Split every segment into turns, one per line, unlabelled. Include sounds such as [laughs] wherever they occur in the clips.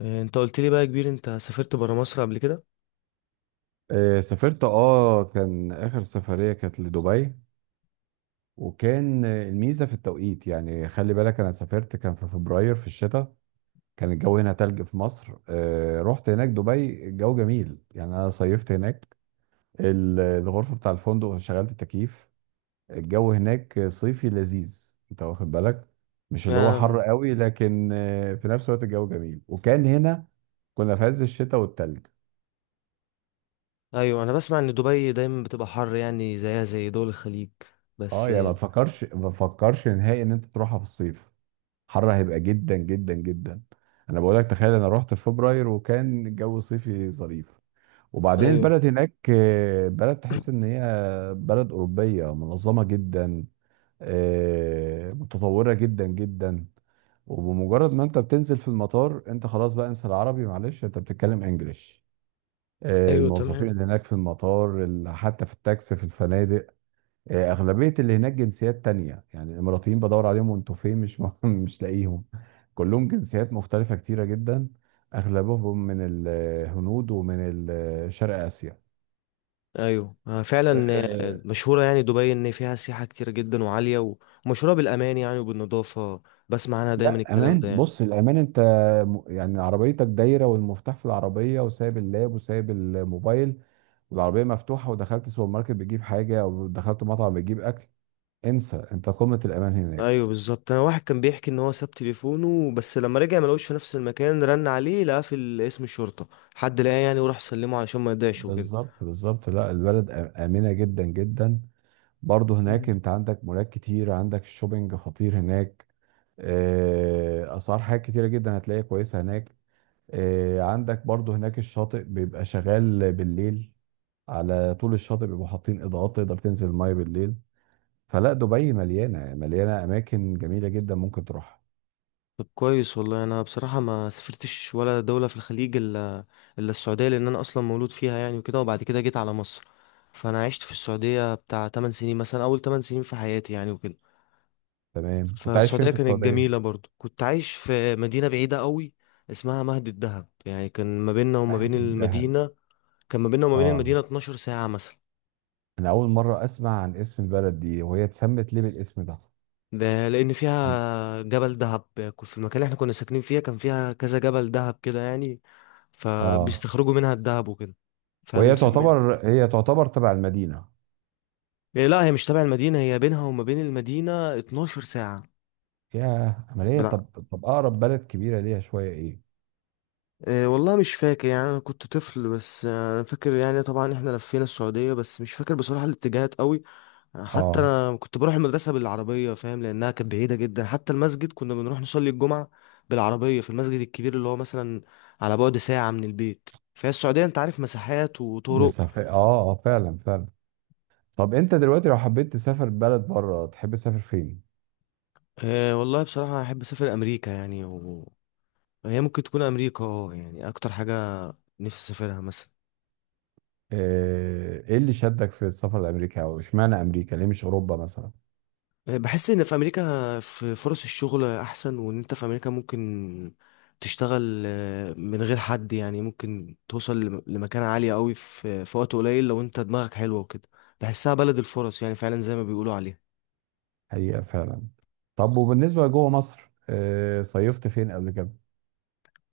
إيه، انت قلت لي بقى يا كبير انت سافرت برا مصر قبل كده.
سافرت كان اخر سفرية كانت لدبي. وكان الميزة في التوقيت، يعني خلي بالك انا سافرت كان في فبراير في الشتاء. كان الجو هنا تلج في مصر. رحت هناك دبي، الجو جميل يعني انا صيفت هناك. الغرفة بتاع الفندق شغلت التكييف. الجو هناك صيفي لذيذ انت واخد بالك، مش اللي هو حر
آه.
قوي لكن في نفس الوقت الجو جميل، وكان هنا كنا في عز الشتاء والتلج.
ايوه، انا بسمع ان دبي دايما بتبقى حر، يعني زيها زي دول الخليج.
اه
بس
يعني ما تفكرش ما تفكرش نهائي ان انت تروحها في الصيف، حر هيبقى جدا جدا جدا. انا بقول لك تخيل، انا رحت في فبراير وكان الجو صيفي ظريف. وبعدين
ايوه
البلد هناك، بلد تحس ان هي بلد اوروبيه منظمه جدا، متطوره جدا جدا. وبمجرد ما انت بتنزل في المطار انت خلاص بقى، انسى العربي معلش انت بتتكلم انجليش.
ايوه،
الموظفين
تمام.
اللي هناك في المطار حتى في التاكسي في الفنادق، اغلبيه اللي هناك جنسيات تانية، يعني الاماراتيين بدور عليهم وانتوا فين مش [laughs] مش لاقيهم. كلهم جنسيات مختلفه كتيره جدا، اغلبهم من الهنود ومن شرق اسيا.
ايوه، فعلا.
آه،
مشهوره يعني دبي ان فيها سياحه كتير جدا وعاليه، ومشهوره بالامان يعني وبالنظافه. بسمع عنها دايما
لا
الكلام
امان،
ده يعني.
بص الامان انت يعني عربيتك دايره والمفتاح في العربيه وسايب اللاب وسايب الموبايل والعربيه مفتوحه، ودخلت سوبر ماركت بتجيب حاجه او دخلت مطعم بتجيب اكل، انسى، انت قمه الامان هناك.
ايوه بالظبط، انا واحد كان بيحكي ان هو ساب تليفونه، بس لما رجع ما لقوش في نفس المكان، رن عليه لقاه في اسم الشرطه. حد لقاه يعني وراح سلمه علشان ما يضيعش وكده.
بالظبط بالظبط، لا البلد امنه جدا جدا. برضه هناك انت عندك مولات كتير، عندك الشوبينج خطير هناك. اسعار حاجات كتيره جدا هتلاقيها كويسه هناك. عندك برضه هناك الشاطئ بيبقى شغال بالليل، على طول الشاطئ بيبقوا حاطين اضاءات، تقدر تنزل الميه بالليل. فلا دبي مليانه مليانه اماكن جميله جدا ممكن تروحها.
طب كويس والله، انا بصراحه ما سافرتش ولا دوله في الخليج الا السعوديه، لان انا اصلا مولود فيها يعني وكده، وبعد كده جيت على مصر. فانا عشت في السعوديه بتاع 8 سنين مثلا، اول 8 سنين في حياتي يعني وكده.
تمام، كنت عايش فين
فالسعوديه
في
كانت
السعوديه؟
جميله برضو، كنت عايش في مدينه بعيده قوي اسمها مهد الدهب. يعني كان ما بيننا وما بين
واحد الدهب؟
المدينه، كان ما بيننا وما بين
اه.
المدينه 12 ساعه مثلا.
انا اول مره اسمع عن اسم البلد دي، وهي اتسمت ليه بالاسم ده؟
ده لان
عم-
فيها جبل دهب. في المكان اللي احنا كنا ساكنين فيها كان فيها كذا جبل دهب كده يعني،
اه.
فبيستخرجوا منها الدهب وكده
وهي
فمسمينها.
تعتبر هي تعتبر تبع المدينه؟
إيه لا، هي مش تبع المدينة، هي بينها وما بين المدينة 12 ساعة.
فيها عملية؟
لا.
طب طب أقرب بلد كبيرة ليها شوية إيه؟
إيه والله، مش فاكر يعني، انا كنت طفل. بس انا فاكر يعني طبعا احنا لفينا السعودية، بس مش فاكر بصراحة الاتجاهات قوي. حتى
أه.
انا كنت بروح المدرسه بالعربيه، فاهم، لانها كانت بعيده جدا. حتى المسجد كنا بنروح نصلي الجمعه بالعربيه في المسجد الكبير اللي هو مثلا على بعد ساعه من البيت. فهي السعوديه انت عارف، مساحات وطرق.
مسافة، أه أه، فعلا فعلا. طب أنت دلوقتي لو حبيت تسافر بلد بره تحب تسافر فين؟
أه والله، بصراحه احب اسافر امريكا يعني هي ممكن تكون امريكا اه، يعني اكتر حاجه نفسي اسافرها مثلا.
إيه اللي شدك في السفر لأمريكا أو إشمعنى أمريكا؟ ليه مش أوروبا مثلا؟
بحس ان في امريكا في فرص الشغل احسن، وان انت في امريكا ممكن تشتغل من غير حد، يعني ممكن توصل لمكانة عالية قوي في وقت قليل، لو انت دماغك حلوة وكده. بحسها بلد الفرص يعني، فعلا زي ما بيقولوا عليها.
حقيقة فعلا. طب وبالنسبة لجوه مصر، صيفت فين قبل كده؟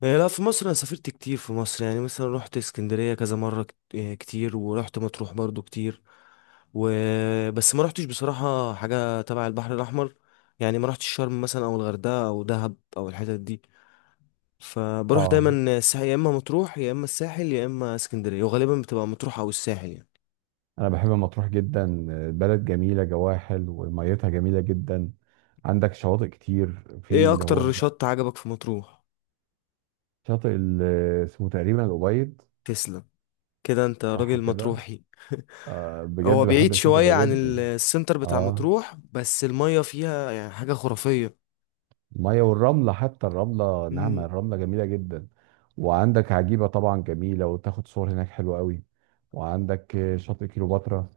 لا في مصر انا سافرت كتير في مصر، يعني مثلا رحت اسكندرية كذا مرة، كتير، ورحت مطروح برضو كتير. وبس ما رحتش بصراحة حاجة تبع البحر الاحمر، يعني ما رحتش شرم مثلا او الغردقة او دهب او الحتت دي. فبروح
أه.
دايما الساحل، يا اما مطروح يا اما الساحل يا اما اسكندريه، وغالبا بتبقى مطروح او الساحل يعني.
أنا بحب مطروح جدا. بلد جميلة جواها حلو وميتها جميلة جدا. عندك شواطئ كتير، في
ايه
اللي هو
اكتر شط عجبك في مطروح؟
شاطئ اسمه تقريبا الأبيض.
تسلم، كده انت
صح
راجل
كده.
مطروحي.
آه
[laughs] هو
بجد بحب
بعيد
الشاطئ
شويه
ده
عن
جدا.
السنتر بتاع
اه،
مطروح، بس الميه فيها يعني حاجه خرافيه.
الميه والرمله، حتى الرمله ناعمه،
مم.
الرمله جميله جدا. وعندك عجيبه طبعا جميله، وتاخد صور هناك حلوه قوي. وعندك شاطئ كيلوباترا.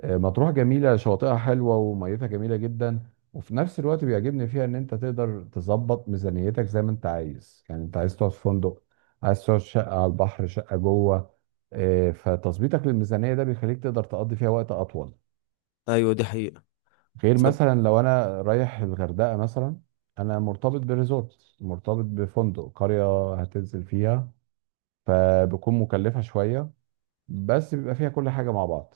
آه، مطروح جميله، شواطئها حلوه وميتها جميله جدا. وفي نفس الوقت بيعجبني فيها ان انت تقدر تظبط ميزانيتك زي ما انت عايز، يعني انت عايز تقعد في فندق، عايز تقعد في شقه على البحر، شقه جوه. آه، فتظبيطك للميزانيه ده بيخليك تقدر تقضي فيها وقت اطول.
ايوه دي حقيقه.
غير
طب.
مثلا لو انا رايح الغردقه مثلا، انا مرتبط بريزورت، مرتبط بفندق، قريه هتنزل فيها، فبكون مكلفه شويه، بس بيبقى فيها كل حاجه مع بعض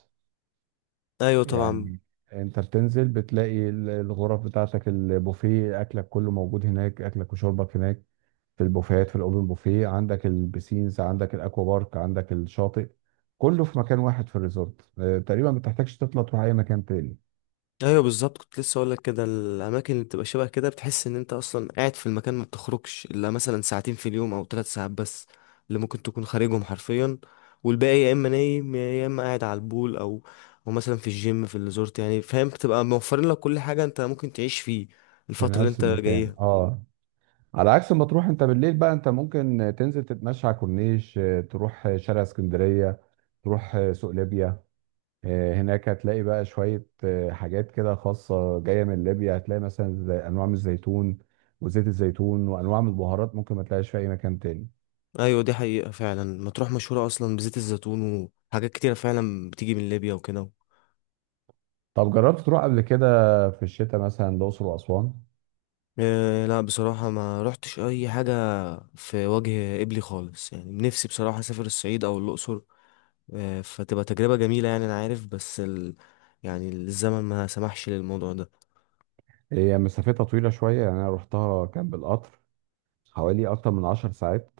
ايوه طبعا.
يعني. انت بتنزل بتلاقي الغرف بتاعتك، البوفيه، اكلك كله موجود هناك، اكلك وشربك هناك في البوفيهات في الاوبن بوفيه، عندك البسينز عندك الاكوا بارك عندك الشاطئ، كله في مكان واحد في الريزورت. تقريبا ما بتحتاجش تطلع تروح اي مكان تاني،
ايوه بالظبط، كنت لسه اقول لك كده، الاماكن اللي بتبقى شبه كده بتحس ان انت اصلا قاعد في المكان، ما بتخرجش الا مثلا ساعتين في اليوم او ثلاث ساعات بس اللي ممكن تكون خارجهم حرفيا، والباقي يا اما نايم يا اما قاعد على البول او مثلا في الجيم في الريزورت يعني، فاهم، بتبقى موفرين لك كل حاجه انت ممكن تعيش فيه
في
الفتره اللي
نفس
انت
المكان
جايها.
اه. على عكس ما تروح انت بالليل بقى، انت ممكن تنزل تتمشى على الكورنيش، تروح شارع اسكندرية، تروح سوق ليبيا. اه، هناك هتلاقي بقى شوية حاجات كده خاصة جاية من ليبيا، هتلاقي مثلا زي أنواع من الزيتون وزيت الزيتون وأنواع من البهارات ممكن ما تلاقيش في أي مكان تاني.
ايوه دي حقيقه، فعلا مطروح مشهوره اصلا بزيت الزيتون، وحاجات كتيره فعلا بتيجي من ليبيا وكده.
طب جربت تروح قبل كده في الشتاء مثلا الأقصر وأسوان؟
لا بصراحة ما رحتش أي حاجة في وجه قبلي خالص، يعني نفسي بصراحة أسافر الصعيد أو الأقصر. فتبقى تجربة جميلة يعني، أنا عارف، بس يعني الزمن ما سمحش للموضوع ده.
هي مسافتها طويلة شوية، يعني أنا رحتها كان بالقطر حوالي أكتر من 10 ساعات.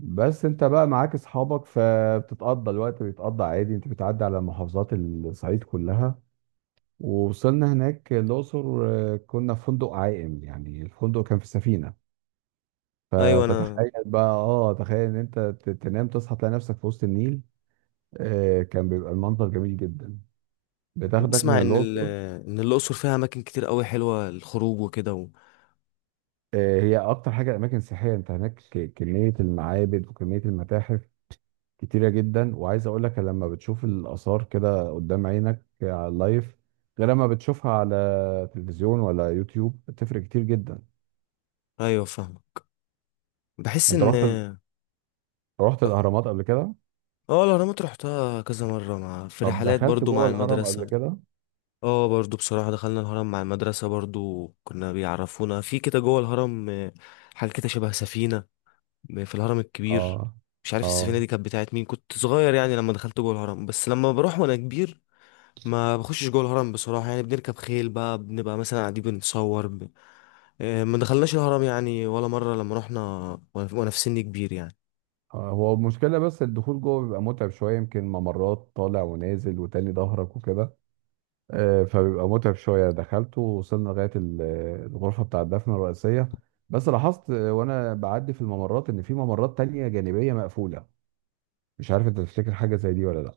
بس انت بقى معاك اصحابك فبتتقضى الوقت، بيتقضى عادي، انت بتعدي على محافظات الصعيد كلها. ووصلنا هناك الاقصر، كنا في فندق عائم، يعني الفندق كان في سفينه.
أيوة أنا
فتخيل بقى، اه تخيل ان انت تنام تصحى تلاقي نفسك في وسط النيل. كان بيبقى المنظر جميل جدا، بتاخدك من
بسمع إن
الاقصر.
إن الأقصر فيها أماكن كتير أوي حلوة للخروج وكده
هي اكتر حاجه اماكن سياحيه انت هناك، كميه المعابد وكميه المتاحف كتيرة جدا. وعايز اقول لك، لما بتشوف الآثار كده قدام عينك على اللايف غير لما بتشوفها على تلفزيون ولا يوتيوب، بتفرق كتير جدا.
أيوة فاهمك. بحس
انت
إن
رحت
اه.
رحت الأهرامات قبل كده؟
الأهرامات رحتها كذا مرة، مع في
طب
رحلات
دخلت
برضو
جوه
مع
الهرم قبل
المدرسة.
كده؟
اه برضو بصراحة دخلنا الهرم مع المدرسة برضو، كنا بيعرفونا في كده جوه الهرم، حاجة كده شبه سفينة في الهرم الكبير.
اه.
مش عارف السفينة
اه.
دي كانت بتاعت مين، كنت صغير يعني لما دخلت جوه الهرم. بس لما بروح وانا كبير ما بخشش جوه الهرم بصراحة، يعني بنركب خيل بقى، بنبقى مثلا قاعدين بنتصور ب... آه، ما دخلناش الهرم يعني ولا مرة لما رحنا وانا في سن كبير يعني.
هو المشكلة بس الدخول جوه بيبقى متعب شوية، يمكن ممرات طالع ونازل وتاني ظهرك وكده. فبيبقى متعب شوية، دخلته ووصلنا لغاية الغرفة بتاع الدفن الرئيسية. بس لاحظت، وأنا بعدي في الممرات، إن في ممرات تانية جانبية مقفولة. مش عارف أنت تفتكر حاجة زي دي ولا لأ؟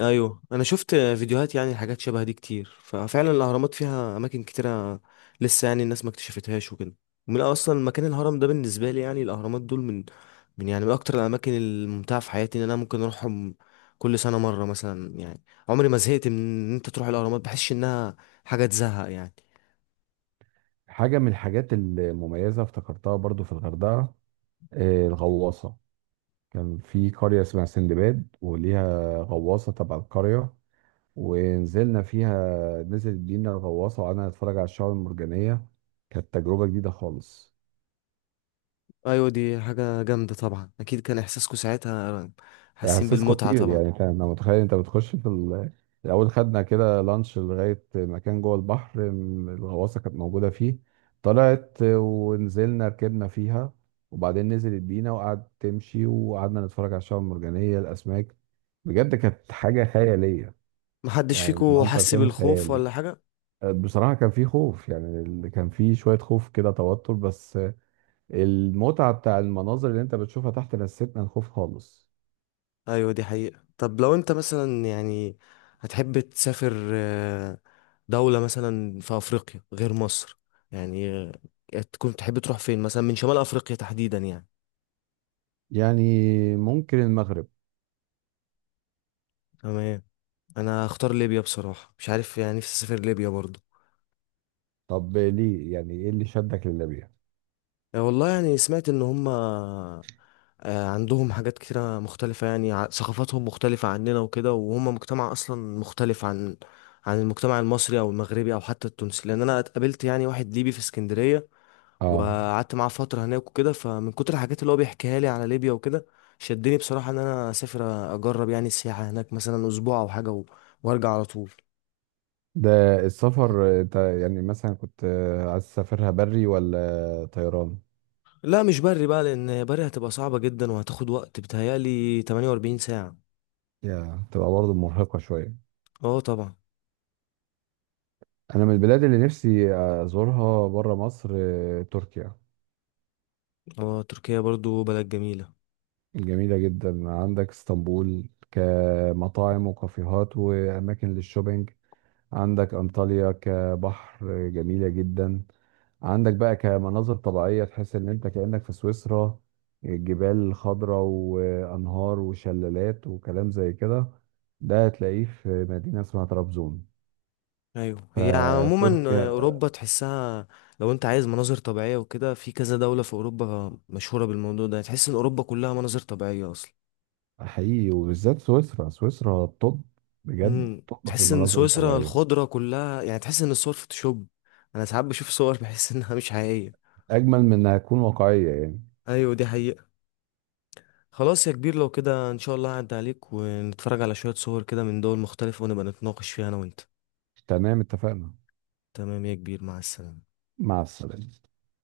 ايوه، انا شفت فيديوهات يعني حاجات شبه دي كتير، ففعلا الاهرامات فيها اماكن كتيره لسه يعني الناس ما اكتشفتهاش وكده. ومن اصلا مكان الهرم ده بالنسبه لي يعني، الاهرامات دول من يعني من اكتر الاماكن الممتعه في حياتي ان انا ممكن اروحهم كل سنه مره مثلا يعني. عمري ما زهقت من ان انت تروح الاهرامات، بحسش انها حاجه تزهق يعني.
حاجة من الحاجات المميزة افتكرتها برضو في الغردقة، الغواصة. كان في قرية اسمها سندباد وليها غواصة تبع القرية، ونزلنا فيها، نزل بينا الغواصة وقعدنا نتفرج على الشعاب المرجانية. كانت تجربة جديدة خالص.
ايوه دي حاجه جامده طبعا، اكيد كان احساسكم ساعتها
ده
حاسين
احساس
بالمتعه
خطير
طبعا.
يعني، انت انا متخيل انت بتخش في الاول خدنا كده لانش لغايه مكان جوه البحر، الغواصه كانت موجوده فيه. طلعت ونزلنا ركبنا فيها، وبعدين نزلت بينا وقعدت تمشي، وقعدنا نتفرج على الشعاب المرجانيه الاسماك. بجد كانت حاجه خياليه،
محدش
يعني
فيكم
المنظر
حس
كان
بالخوف
خيالي.
ولا حاجه؟
بصراحة كان فيه خوف، يعني كان فيه شوية خوف كده توتر، بس المتعة بتاع المناظر اللي انت بتشوفها تحت نسيتنا الخوف خالص.
ايوه دي حقيقة. طب لو انت مثلا يعني هتحب تسافر دولة مثلا في افريقيا غير مصر، يعني تكون تحب تروح فين مثلا من شمال افريقيا تحديدا يعني؟
يعني ممكن المغرب.
تمام. انا هختار ليبيا بصراحة، مش عارف يعني، نفسي اسافر ليبيا برضو.
طب ليه؟ يعني ايه اللي شدك لليبيا؟
والله يعني سمعت ان هما عندهم حاجات كتيرة مختلفة، يعني ثقافاتهم مختلفة عننا وكده، وهم مجتمع أصلا مختلف عن المجتمع المصري أو المغربي أو حتى التونسي، لأن أنا اتقابلت يعني واحد ليبي في اسكندرية
اه.
وقعدت معاه فترة هناك وكده. فمن كتر الحاجات اللي هو بيحكيها لي على ليبيا وكده شدني بصراحة ان انا اسافر اجرب يعني السياحة هناك مثلا اسبوع او حاجة وارجع على طول.
ده السفر انت يعني مثلا كنت عايز تسافرها بري ولا طيران؟
لا مش بري بقى، لان بري هتبقى صعبة جدا، وهتاخد وقت بتهيألي 48 ساعة.
يا تبقى برضه مرهقة شوية.
اه طبعا.
انا من البلاد اللي نفسي ازورها بره مصر، تركيا.
اه تركيا برضو بلد جميلة.
جميلة جدا، عندك اسطنبول كمطاعم وكافيهات واماكن للشوبينج، عندك انطاليا كبحر جميلة جدا، عندك بقى كمناظر طبيعية تحس ان انت كأنك في سويسرا، الجبال خضراء وانهار وشلالات وكلام زي كده. ده هتلاقيه في مدينة اسمها طرابزون،
ايوه هي عموما
فتركيا.
اوروبا تحسها، لو انت عايز مناظر طبيعية وكده في كذا دولة في اوروبا مشهورة بالموضوع ده، تحس ان اوروبا كلها مناظر طبيعية اصلا.
حقيقي، وبالذات سويسرا، سويسرا الطب بجد، طب في
تحس ان
المناظر
سويسرا
الطبيعية.
الخضرة كلها يعني، تحس ان الصور فوتوشوب. انا ساعات بشوف صور بحس انها مش حقيقية.
اجمل من انها تكون واقعية يعني.
ايوه دي حقيقة. خلاص يا كبير، لو كده ان شاء الله هعدي عليك ونتفرج على شوية صور كده من دول مختلفة، ونبقى نتناقش فيها انا وانت.
تمام اتفقنا.
تمام يا كبير، مع السلامة.
مع السلامة.